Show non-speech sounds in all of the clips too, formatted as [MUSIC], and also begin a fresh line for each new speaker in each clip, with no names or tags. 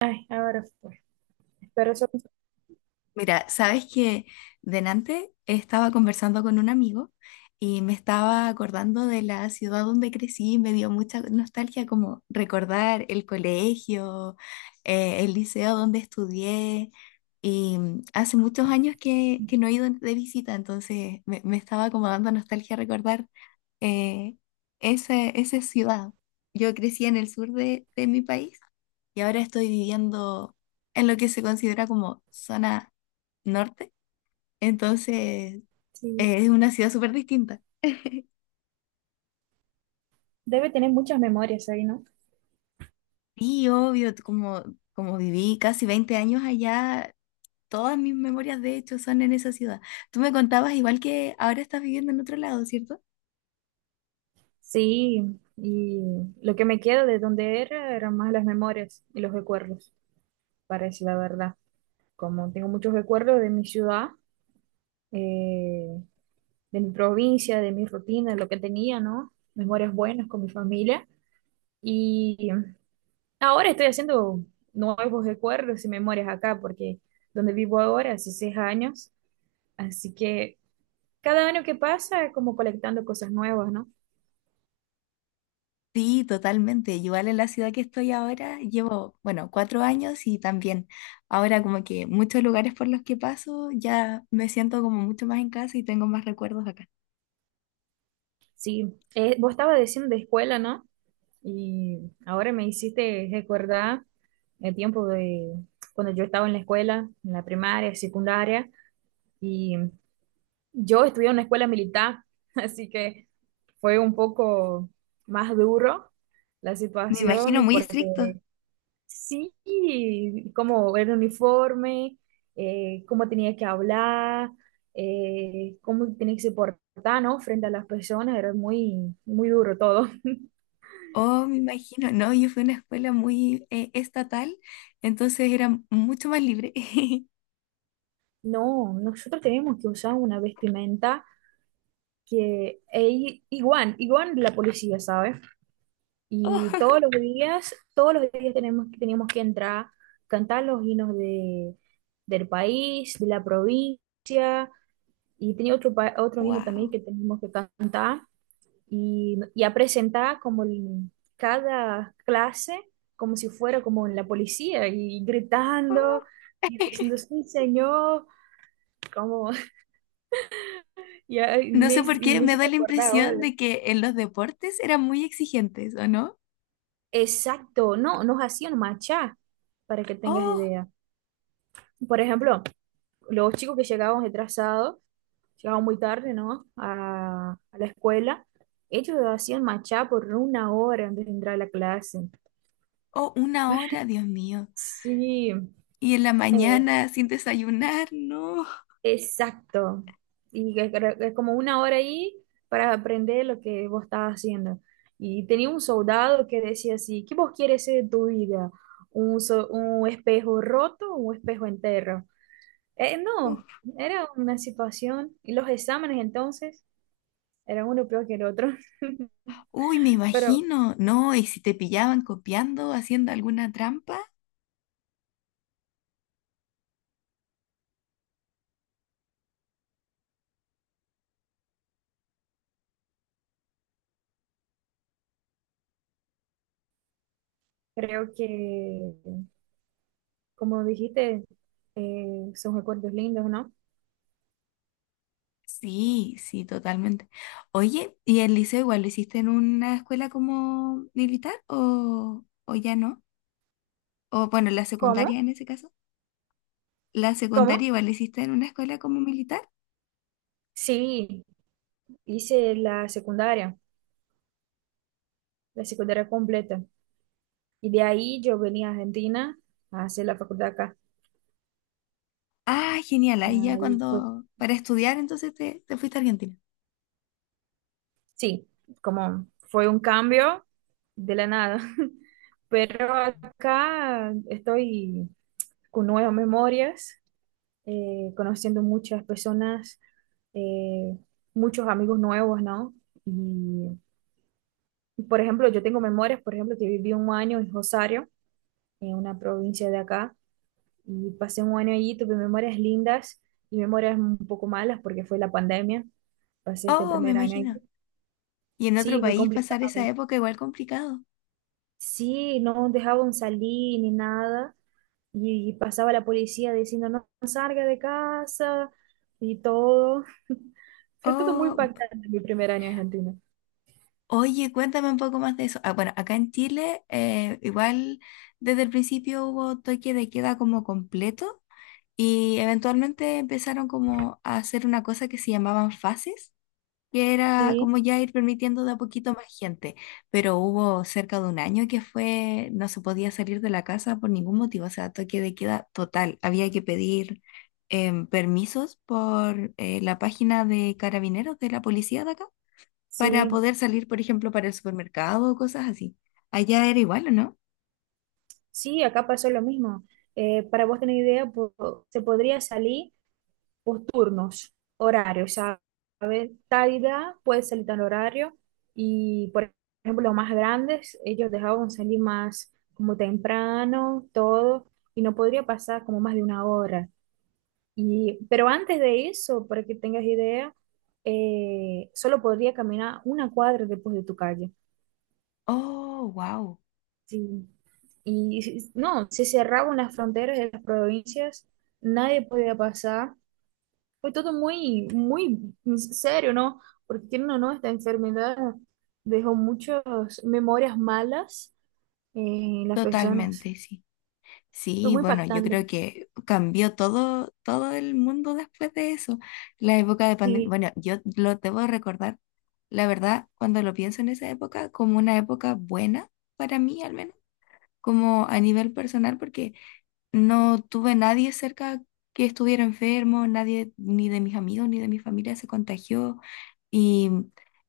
Ay, ahora fue. Pero eso
Mira, sabes que delante estaba conversando con un amigo y me estaba acordando de la ciudad donde crecí y me dio mucha nostalgia como recordar el colegio, el liceo donde estudié y hace muchos años que no he ido de visita, entonces me estaba como dando nostalgia recordar eh, esa ciudad. Yo crecí en el sur de mi país y ahora estoy viviendo en lo que se considera como zona norte. Entonces,
sí,
es una ciudad súper distinta. [LAUGHS]
debe tener muchas memorias ahí, ¿no?
Sí, obvio, como, como viví casi 20 años allá, todas mis memorias de hecho son en esa ciudad. Tú me contabas igual que ahora estás viviendo en otro lado, ¿cierto?
Sí, y lo que me queda de donde era eran más las memorias y los recuerdos, para decir la verdad. Como tengo muchos recuerdos de mi ciudad, eh, de mi provincia, de mi rutina, de lo que tenía, ¿no? Memorias buenas con mi familia. Y ahora estoy haciendo nuevos recuerdos y memorias acá, porque donde vivo ahora hace seis años, así que cada año que pasa, como colectando cosas nuevas, ¿no?
Sí, totalmente. Igual en la ciudad que estoy ahora, llevo, bueno, 4 años y también ahora como que muchos lugares por los que paso ya me siento como mucho más en casa y tengo más recuerdos acá.
Sí, vos estabas diciendo de escuela, ¿no? Y ahora me hiciste recordar el tiempo de cuando yo estaba en la escuela, en la primaria, secundaria, y yo estudié en una escuela militar, [LAUGHS] así que fue un poco más duro la
Me imagino
situación
muy
porque
estricto.
sí, cómo era el uniforme, cómo tenía que hablar, cómo tenía que se portar, ¿no? Frente a las personas, era muy, muy duro todo. [LAUGHS]
Oh, me imagino. No, yo fui a una escuela muy estatal, entonces era mucho más libre. [LAUGHS]
No, nosotros tenemos que usar una vestimenta que es igual, igual de la policía, ¿sabes? Y
Oh,
todos los días tenemos, teníamos que entrar, cantar los himnos de, del país, de la provincia, y tenía otro, otro himno también
wow.
que teníamos que cantar. Y, y a presentar como cada clase como si fuera como en la policía y gritando y diciendo, sí, señor, como [LAUGHS] ya
No
me,
sé por
y
qué
me
me da
hiciste
la
acordar
impresión
ahora.
de que en los deportes eran muy exigentes, ¿o no?
Exacto, no, nos hacían marchar, para que tengas
Oh,
idea. Por ejemplo, los chicos que llegaban retrasados, llegaban muy tarde, ¿no? A la escuela, ellos hacían marchar por una hora antes de entrar a la clase.
oh, una hora, Dios mío.
Sí,
Y en la mañana sin desayunar, no.
exacto. Y que creo que es como una hora ahí para aprender lo que vos estabas haciendo. Y tenía un soldado que decía así, ¿qué vos quieres ser de tu vida? ¿Un, un espejo roto o un espejo entero? No,
Uf.
era una situación. Y los exámenes entonces eran uno peor que el otro. [LAUGHS]
Uy, me
Pero
imagino. No, y si te pillaban copiando, haciendo alguna trampa.
creo que, como dijiste, son recuerdos lindos, ¿no?
Sí, sí, totalmente. Oye, ¿y el liceo igual lo hiciste en una escuela como militar o ya no? O bueno, la
¿Cómo?
secundaria en ese caso. ¿La secundaria
¿Cómo?
igual la hiciste en una escuela como militar?
Sí, hice la secundaria, la secundaria completa. Y de ahí yo venía a Argentina a hacer la facultad acá.
Ah, genial. Ahí ya
Ahí fue,
cuando, para estudiar entonces te fuiste a Argentina.
sí, como fue un cambio de la nada. [LAUGHS] Pero acá estoy con nuevas memorias, conociendo muchas personas, eh, muchos amigos nuevos, ¿no? Y, por ejemplo, yo tengo memorias, por ejemplo, que viví un año en Rosario, en una provincia de acá y pasé un año allí, tuve memorias lindas y memorias un poco malas porque fue la pandemia, pasé este
Oh, me
primer año allí.
imagino. Y en otro
Sí, fue
país pasar esa
complicado.
época igual complicado.
Sí, no dejaban salir ni nada y pasaba la policía diciendo no, no salga de casa y todo. [LAUGHS] Fue todo muy
Oh,
impactante mi primer año en Argentina.
oye, cuéntame un poco más de eso. Ah, bueno, acá en Chile igual desde el principio hubo toque de queda como completo. Y eventualmente empezaron como a hacer una cosa que se llamaban fases, que era
Sí,
como ya ir permitiendo de a poquito más gente. Pero hubo cerca de un año que fue, no se podía salir de la casa por ningún motivo, o sea, toque de queda total. Había que pedir permisos por la página de carabineros de la policía de acá para
sí,
poder salir, por ejemplo, para el supermercado o cosas así. Allá era igual, ¿o no?
sí, acá pasó lo mismo. Para vos tener idea, se podría salir, por turnos, horarios, ¿sabes? Tal edad puede salir tal horario y, por ejemplo, los más grandes, ellos dejaban salir más como temprano, todo, y no podría pasar como más de una hora. Y, pero antes de eso, para que tengas idea, solo podría caminar una cuadra después de tu calle.
Oh, wow,
Sí. No, se cerraban las fronteras de las provincias, nadie podía pasar. Fue todo muy, muy serio, ¿no? Porque quieren o no, esta enfermedad dejó muchas memorias malas en las personas.
totalmente, sí.
Fue
Sí,
muy
bueno, yo
impactante.
creo que cambió todo, todo el mundo después de eso. La época de pandemia,
Sí,
bueno, yo lo debo recordar, la verdad, cuando lo pienso en esa época, como una época buena para mí al menos, como a nivel personal, porque no tuve nadie cerca que estuviera enfermo, nadie ni de mis amigos ni de mi familia se contagió. Y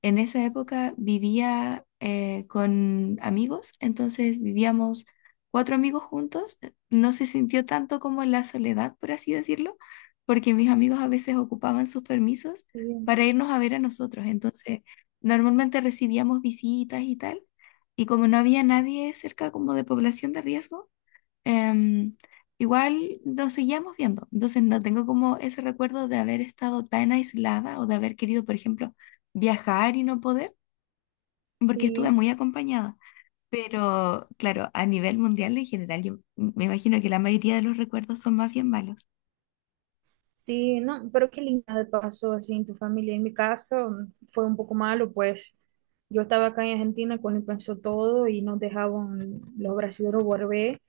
en esa época vivía con amigos, entonces vivíamos 4 amigos juntos. No se sintió tanto como la soledad, por así decirlo, porque mis amigos a veces ocupaban sus permisos
sí,
para irnos a ver a nosotros. Entonces, normalmente recibíamos visitas y tal. Y como no había nadie cerca como de población de riesgo, Em, igual nos seguíamos viendo, entonces no tengo como ese recuerdo de haber estado tan aislada o de haber querido, por ejemplo, viajar y no poder, porque estuve
sí,
muy acompañada. Pero claro, a nivel mundial en general, yo me imagino que la mayoría de los recuerdos son más bien malos.
sí, no, pero qué linda pasó así en tu familia. En mi caso fue un poco malo, pues yo estaba acá en Argentina cuando empezó todo y nos dejaban los brasileños volver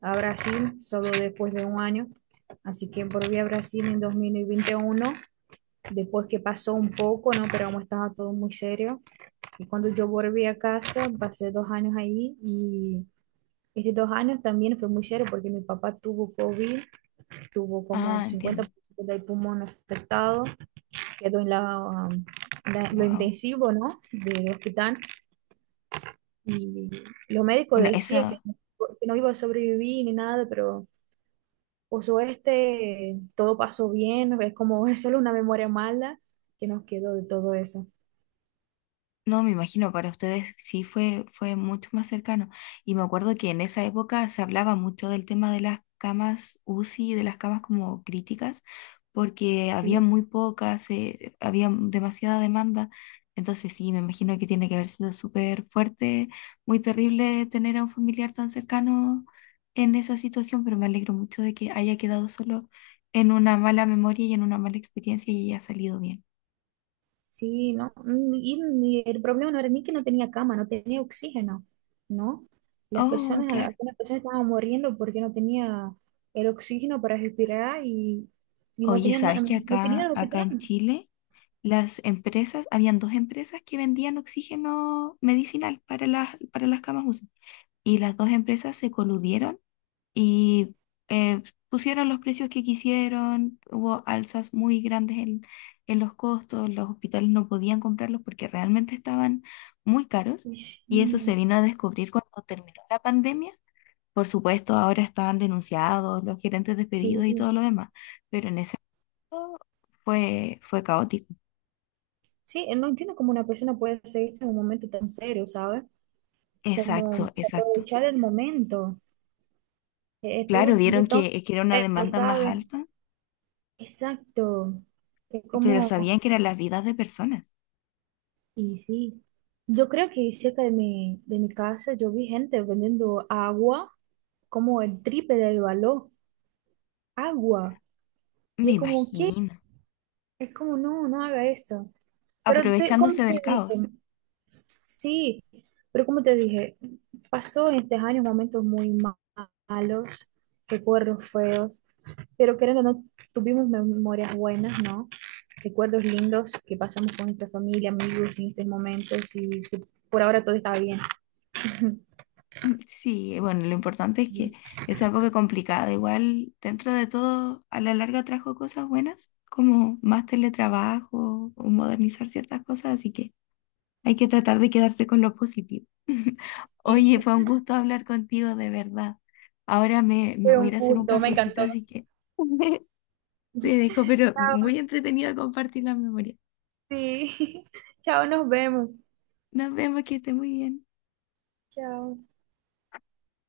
a Brasil solo después de un año. Así que volví a Brasil en 2021, después que pasó un poco, ¿no? Pero como estaba todo muy serio. Y cuando yo volví a casa, pasé dos años ahí y estos dos años también fue muy serio porque mi papá tuvo COVID, tuvo como
Ah,
cincuenta
entiendo.
por ciento del pulmón afectado, quedó en la, um, lo
Wow.
intensivo, ¿no? Del hospital, y los médicos
Bueno,
decían
eso.
que no iba a sobrevivir ni nada, pero por suerte todo pasó bien, es como [LAUGHS] es solo una memoria mala que nos quedó de todo eso.
No, me imagino, para ustedes sí fue, fue mucho más cercano. Y me acuerdo que en esa época se hablaba mucho del tema de las camas UCI, de las camas como críticas, porque había
Sí,
muy pocas, había demasiada demanda. Entonces sí, me imagino que tiene que haber sido súper fuerte, muy terrible tener a un familiar tan cercano en esa situación, pero me alegro mucho de que haya quedado solo en una mala memoria y en una mala experiencia y haya salido bien.
sí, no, el problema no era ni que no tenía cama, no tenía oxígeno, ¿no? Las
Oh,
personas,
claro.
algunas personas estaban muriendo porque no tenía el oxígeno para respirar y no
Oye,
tenían
¿sabes que
no tenían el
acá
hospital.
en Chile las empresas, habían dos empresas que vendían oxígeno medicinal para las camas UCI y las dos empresas se coludieron y eh, pusieron los precios que quisieron, hubo alzas muy grandes en los costos, los hospitales no podían comprarlos porque realmente estaban muy caros
Y sí,
y eso se vino a descubrir cuando terminó la pandemia. Por supuesto, ahora estaban denunciados los gerentes
sí,
despedidos y todo lo demás, pero en ese fue, fue caótico.
sí, no entiendo cómo una persona puede hacer esto en un momento tan serio, ¿sabes? Como
Exacto, exacto.
aprovechar el momento, todo,
Claro,
todo
vieron
tan
que era una
feo,
demanda más
¿sabes?
alta,
Exacto, es
pero
como
sabían que eran las vidas de personas.
y sí, yo creo que cerca de mi casa yo vi gente vendiendo agua como el triple del valor. Agua. Y
Me
es como, ¿qué?
imagino.
Es como, no, no haga eso. Pero te, como
Aprovechándose
te
del
dije,
caos.
sí, pero como te dije, pasó en estos años momentos malos, recuerdos feos, pero creo que no tuvimos memorias buenas, ¿no? Recuerdos lindos que pasamos con nuestra familia, amigos en estos momentos y que por ahora todo está bien. [LAUGHS]
Mm, sí, bueno, lo importante es que esa época complicada, igual dentro de todo, a la larga trajo cosas buenas, como más teletrabajo o modernizar ciertas cosas, así que hay que tratar de quedarse con lo positivo. [LAUGHS]
Sí,
Oye, fue un gusto hablar contigo, de verdad. Ahora me
fue
voy a
un
ir a hacer un
gusto, me
cafecito,
encantó.
así que [LAUGHS] te dejo, pero
Chao,
muy entretenido compartir la memoria.
sí. [LAUGHS] Chao, nos vemos.
Nos vemos, que esté muy bien.
Chao.